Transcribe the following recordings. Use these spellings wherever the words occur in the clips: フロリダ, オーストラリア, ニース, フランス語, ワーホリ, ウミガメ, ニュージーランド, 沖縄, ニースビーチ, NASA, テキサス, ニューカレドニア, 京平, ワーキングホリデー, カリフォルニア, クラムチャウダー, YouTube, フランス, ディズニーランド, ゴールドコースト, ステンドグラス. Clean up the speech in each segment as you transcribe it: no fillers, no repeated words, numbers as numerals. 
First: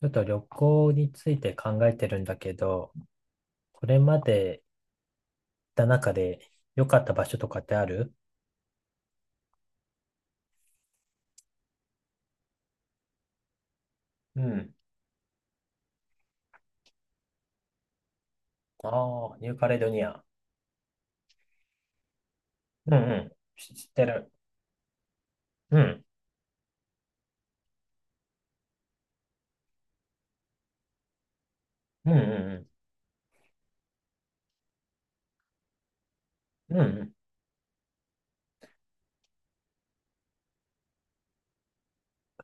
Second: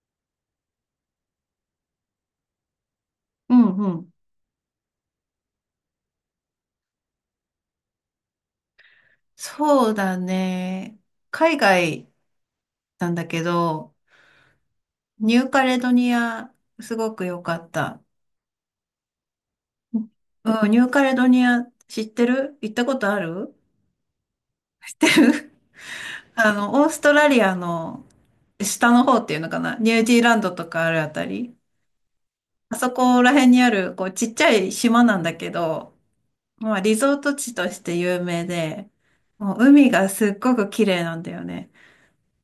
ちょっと旅行について考えてるんだけど、うんこうれん。まで行った中で良かった場所とかってある？そうだね。海外なんだけど、うん。ニューカレドニア、すごく良かった。ああ、ニューカレドニア。うん、ニューカレドニア知ってる行ったうんこうとあん。る知ってる。知ってる うん。オーストラリアの下の方っていうのかなニュージーランドとかあるあたり。うんうあそこら辺にある、こう、ちっちゃい島なんだけど、まんうあ、ん。うんリうん。ゾート地として有名で、もう海がすっごく綺麗なんだよね。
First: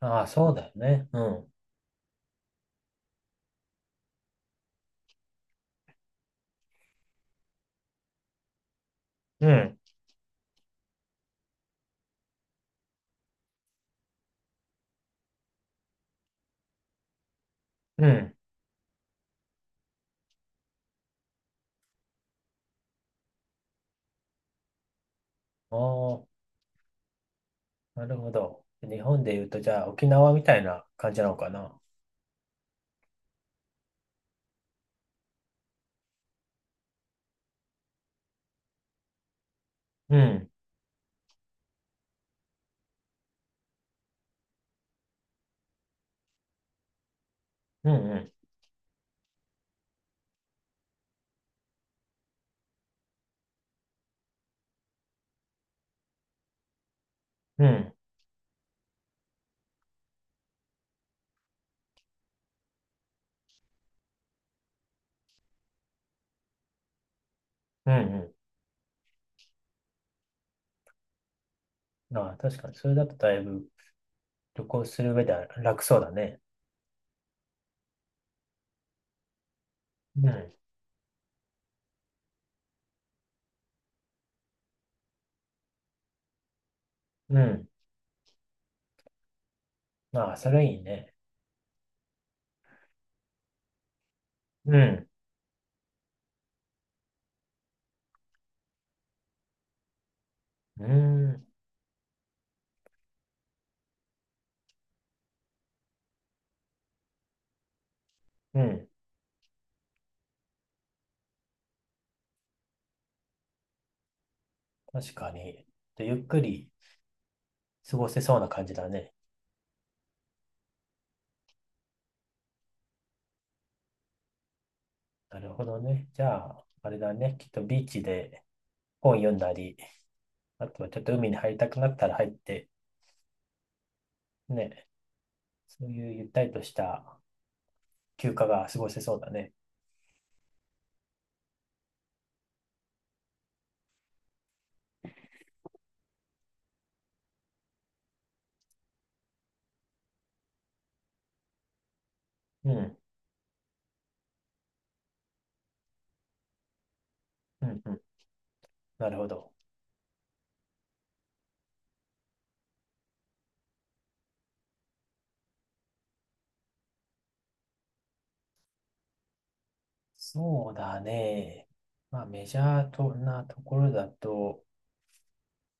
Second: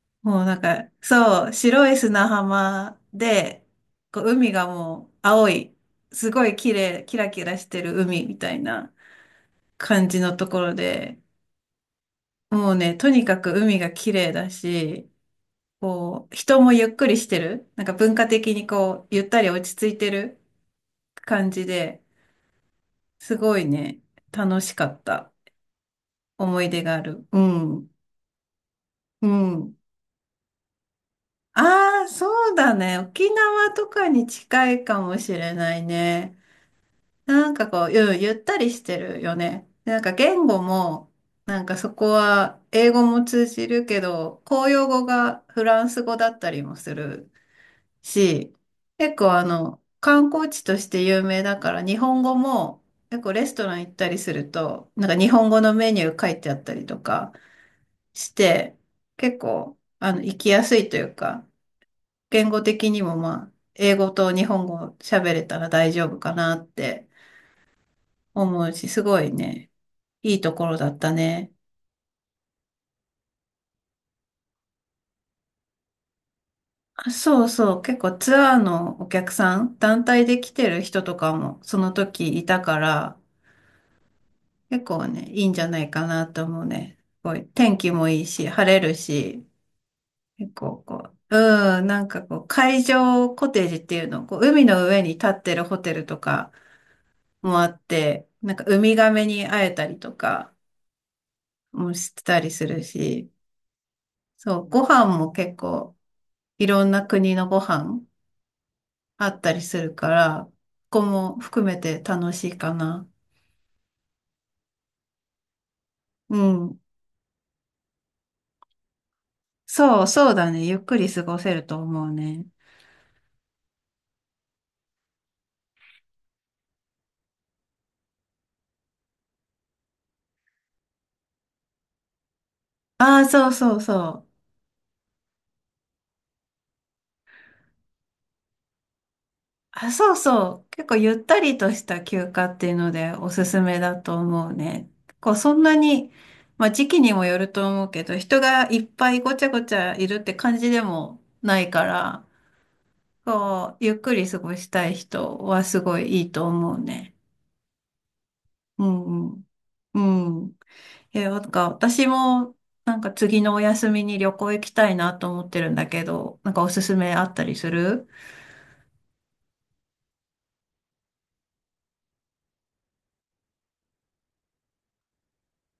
ああ、もうそうだよね。うそん。う、白い砂浜で、こう海がもう青い、すごい綺麗、キラキラしてる海みたいなうん。感じのところで、もうね、とにかく海が綺麗だし、こう、人もゆっくりしてる。なんかう文化ん。的にこう、ゆったり落ち着いてる感じで、すごいね、楽しかったあ思い出がある。うん。あ、なるほど。日本うで言うと、じん。ゃあ沖縄みたいな感じなのかな。ああ、そうだね。沖縄とかに近いかもしれないね。なんかこう、ゆったりしてるよね。でなんかう言ん。語も、なんかそこは英語も通じるけど、公用語がフランス語だったりもするうんうん。し、結構観光地として有名だから日本語も結構レストラン行ったりすると、なんか日本語のメニュー書いてあったりとかうん。して、結構行きやすいというか、言語的にもまあ、英語と日本語喋れたら大丈夫かなってうん思うし、すごいね。いいところだったね。うん。ああ、確かに、それだとだいぶ旅行する上では楽そうだね。あ、そうそう。結構ツアーのお客さん、団体うでん。来てる人とかもその時いたから、結構ね、いいんじゃないかなと思うね。すごういん。天気もいいし、晴れるし、まあ、そ結れい構いこね。う、うん、なんかこう、海上コテージっていうの、こう、海うの上ん。に立ってるホテルとかもあって、なんかウミガメに会えたりとかうん。もしてたりするし、そう、ご飯も結構、いろんな国のご飯うん。あったりするから、ここも含めて楽しいかな。確かに。で、ゆっうくりん。過ごせそうな感じだね。そう、そうだね。ゆっくり過ごせると思うね。なるほどね。じゃあ、あれだね。きっとビーチで本読んだり、あとはちょっと海に入りたくなったら入って、ああ、そうそうそう。ね。そういうゆったりとした休暇が過ごせそうだね。あ、そうそう。結構ゆったりとした休暇っていうのでおすすめだと思うね。こう、そんなに、まあ時期にもよると思うけど、人がいっぱいごちゃごちゃいるって感じでもないから、うん。こう、ゆっくり過ごしたい人はすごいいいと思うね。うん。うん。うなるほんうん。ど。うん。え、なんか私もなんか次のお休みに旅行行きたいなと思ってるんだけど、なんかおすすめあったりする？そうだね。まあ、メジャーとなところだと、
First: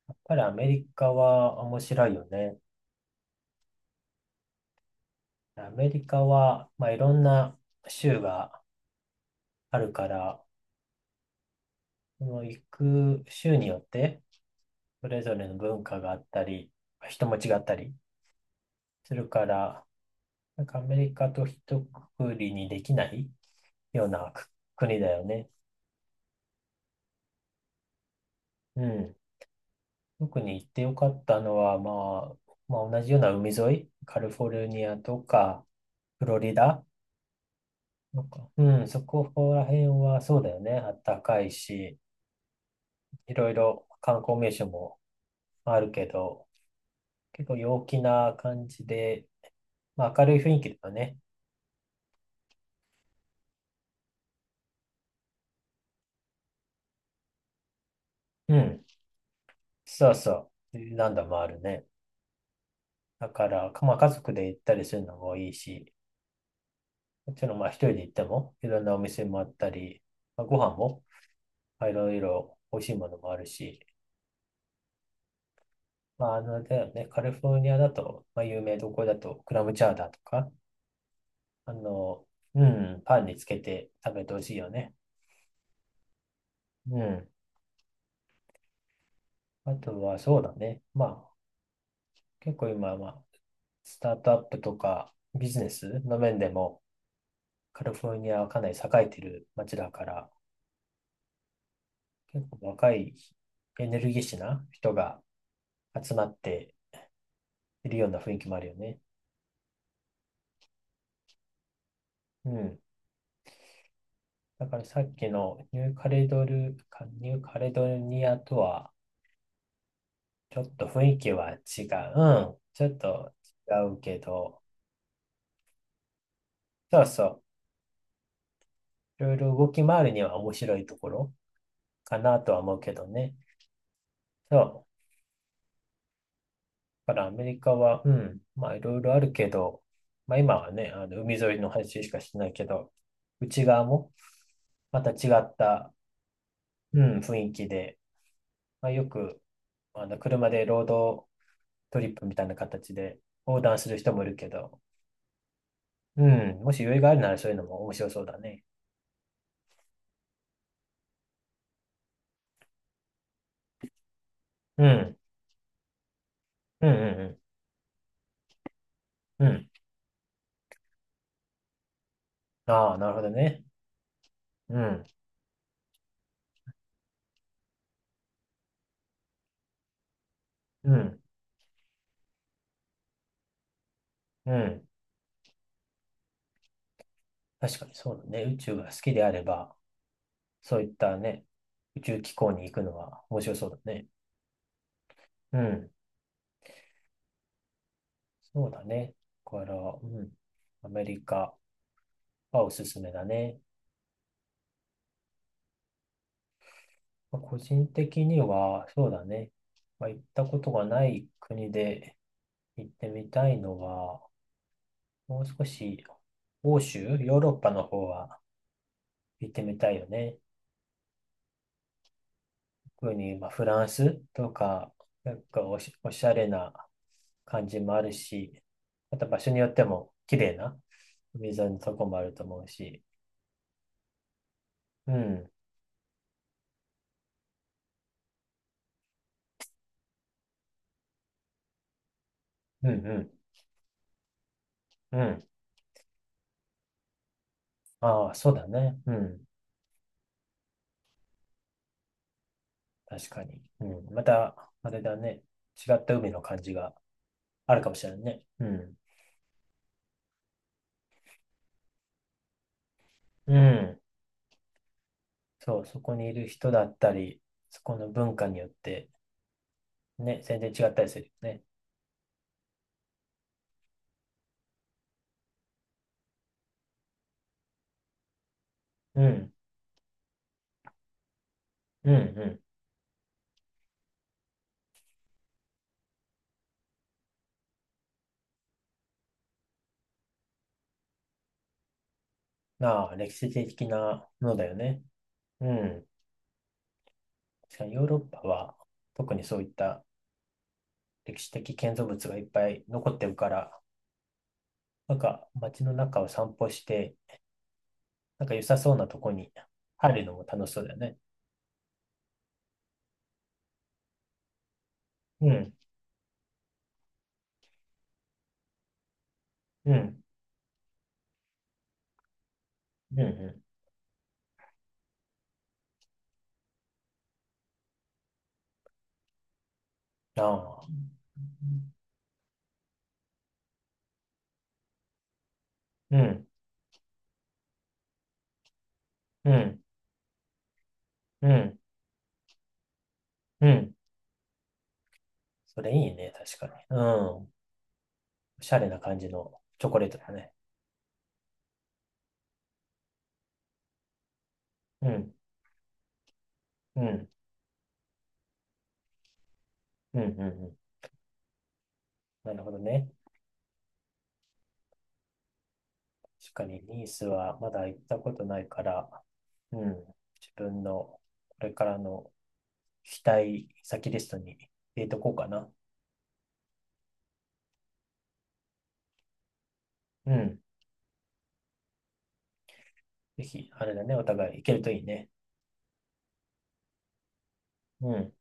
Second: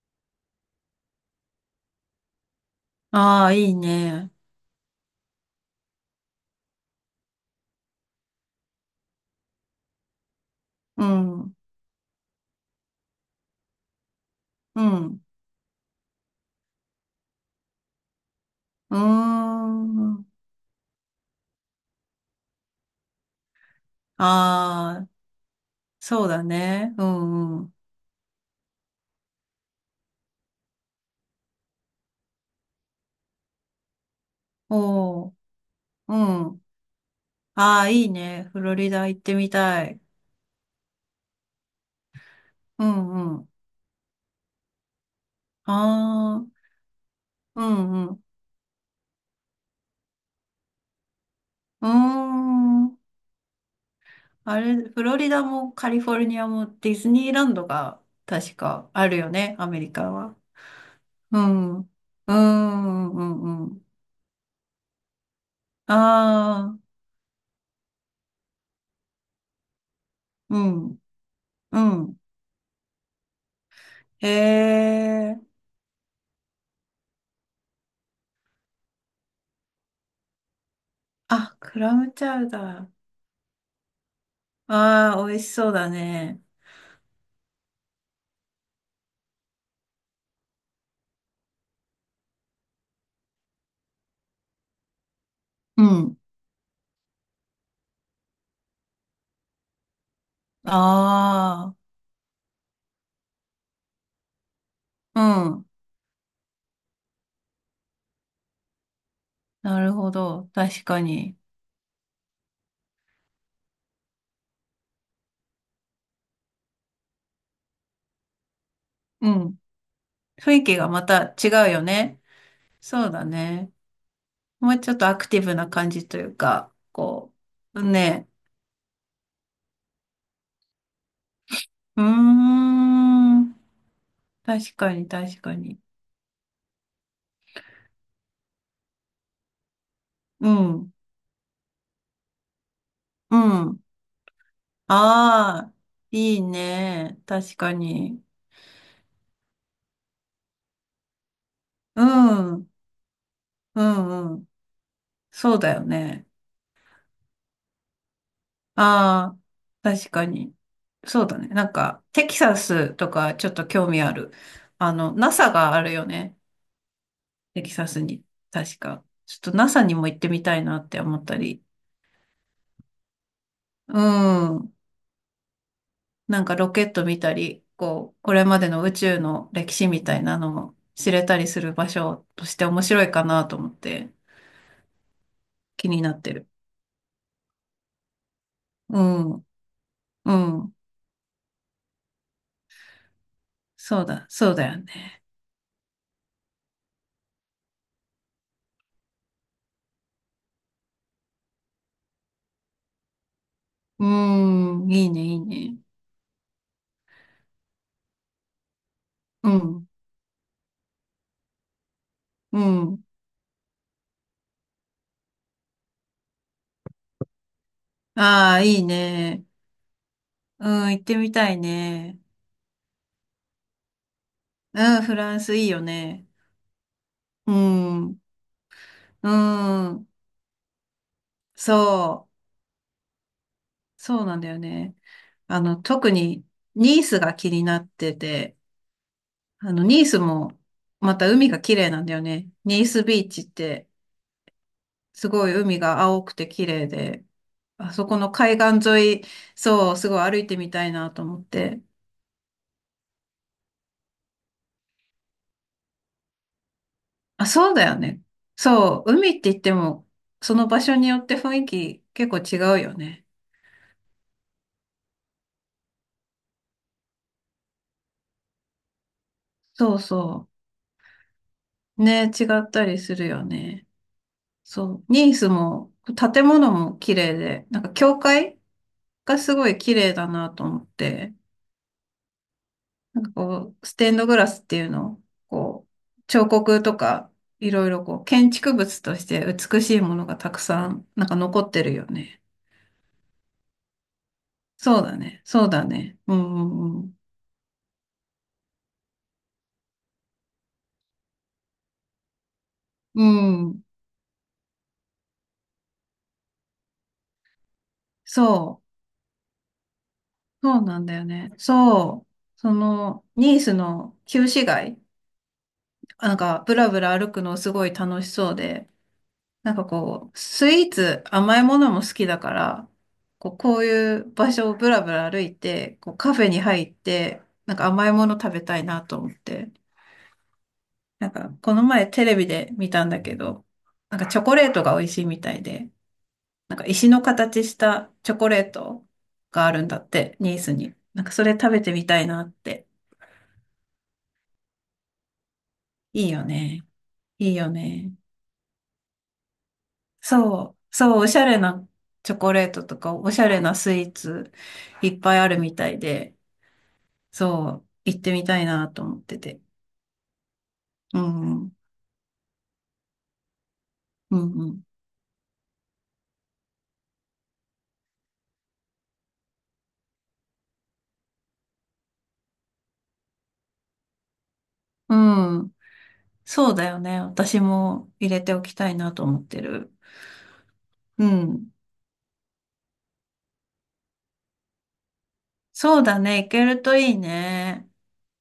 やっぱりアメリカは面白いよね。ああー、いいね。アメリカは、まあ、いろんな州があるから、うん、うその行く州によって、そん、れぞれの文化があったり、人も違ったりうーするから、ん。なんかアメリカと一括りにできないような国ああ、だよね。そうだね。うん、うん。うん。特に行ってよかったのは、まあ、まあ、同じような海沿い、カリフォルニアとおー、か、うフロリん。ダああ、いいとね。か、フうロん、リそダ行っこてみらた辺い。はそうだよね。あったかいし、ういん、うろん。いろ観光名所もああるけど、あ、結構う陽気ん、うん。な感じで、まあ、明るい雰囲気だよね。うーん。あれ、フロリダもカリフォルニアもディズニーランドがう確ん。かあるよね、アメリそカうは。そう。何度うもあるん。うね。ん。うん。うだかんうら、ん。まあ、家族で行ったりするのもいいし、ああ。もちろんまあ一人で行ってもいろんなお店もあったり、まあ、ごう飯ん。もうまあいろん。いろ美味しいものもあるし、へえ。まあ、あの、だよね、カリフォルニアだと、まあ、有名どころだとクラムチャウダーとか、あ、あクラムの、チャウうダん、ー。パンにつけて食べてほしいよね。ああ、美味しそうだね。うん。あとはそうだね。まあ、結構今、まあ、スタートアップとかビジネうスん。の面でもカリフォルニアはかなり栄えてる街だから、あ結構若いエネルギッシュな人があ。うん。集まっているような雰囲気もあるよね。なるほど。確かに。うん。だからさっきのニューカレドニアとはうん。雰ちょ囲っ気とがま雰囲気たは違うよ違う。ね。うん。ちょっそうだとね。違うけど、もうちょっとアクティブな感じというか、そうこそう。ね。う。いろいろ動き回るには面白いところうーかなとは思うけどね。ん。そ確かう。に、確かに。だからアメリカは、うん。まあいろいろあるけど、まあう今はね、ん。あの海沿いの話しかしてないけど、う内ん。側もまた違っああ、たいいうん、ね。雰囲確気かで、に。まあ、よく、あの、車でロードトうリップみたいなん、う形で横断する人もいん、うるん。けど、そうだようね。ん、もし余裕があるならそういうのも面白そうだね。ああ、確かに。そうだね。なんか、テキサスとかちょっと興味ある。うん、NASA があるよね。うん、うん、テキサスに。確か。ちうん。ょうっと ん NASA にも行ってみたいなって思ったり。ああ、なるほどね。うん。うん、なんかロケット見たり、こう、これまでの宇宙の歴史みたいなのもう知ん、れたりする場所として面白いかなと思ってうん。気になってる。確かにそうだね。宇宙が好うきであれん。ば、うん。そういったね、宇宙機構に行くのは面白そうだそうね。だ、そうだよね。うん、そうだね。だから、うん、アメリカはおすすめだね。うん。いいね、いいね。まあ個人的には、そうだね。うん。まあ、行ったことがない国でう行っん。てみたいのは、もう少し欧州、ヨーロッパの方はああ、いいね。行ってみたいよね。うん、行ってみたいね。特に、まあ、フランスとうか、ん、フランスいいよおしね。ゃれなう感じもあるん。し、またう場所によってん。も綺麗な海沿いのとこもあそるとう。思うし、そうなんだよね。うん、特にニースが気になってて、ニースもまた海が綺麗なんだよね。ニーうん、スうビーん、チってうすん。ごい海が青くて綺麗で、あそこあのあ、そう海だ岸ね。う沿い、ん、そう、すごい歩いてみたいなと思って。確かに。うん、また、あれだね。違った海の感じがあ、そうあるだかよもしれないね。ね。うん。そう、海って言っても、その場所によって雰囲気結構違うよね。うん。そう、そこにいる人だったり、そこの文化によって、そうね、そ全然違ったりするよね。う。ね、違ったりするよね。そう。ニースも、建物も綺麗で、なんか教会うがん。すごい綺麗だなと思って、うん、うなんかこう、ステンドグラスっていうのを、こう、彫刻とか、いろいろこう、建築物として美しいものがたくさん、なんか残ってるよね。ん。ああ、歴史的なものだよそね。うだね。そううだん。ね。うんうん確かにヨーロッパは、特にそういった歴史的建造物がいっぱい残っうてるかん。うら、ん。なんか街の中を散歩して、なんか良さそう。そうなとこに入るのも楽しそそううだよなんだね。よね。そう。その、ニースの旧市街、うん、なんか、ブラブラ歩くのすごい楽しそうで、なんかうん、こう、スイーツ、甘いものも好きだから、うん、こう、うこういう場所をブラブラ歩いて、こう、カフェに入って、なんか甘いもの食べたいなと思って、ん。ああ、なんか、この前テレビで見たんだけど、なんかチョコレートが美味しいみたいで、うん、なんか石の形したチョコレートうがあん、るんだって、ニースに。なんかそうん、れう食ん。べてみたいなって。うんそれいいいいね、よ確かに。ね。うん。おいいよね。しゃれな感じのチョコレートだね。そう、そう、おしゃれなチョコレートとか、おしゃれなスイーツういっん、ぱいあるみたいで、うん、そう、行ってみたいなと思ってて。うん、うん、うん。うん、うん、なるほどね。うん。確かに、ニースはまだ行ったことないから、うん。自分のこれからの期待先リストに入れうとこうかな。ん、そうだよね。私も入れておきたいなと思ってる。うん。うん。ぜひ、あれだね、お互い行けるといいね。そうだね。行けるといいね。うん。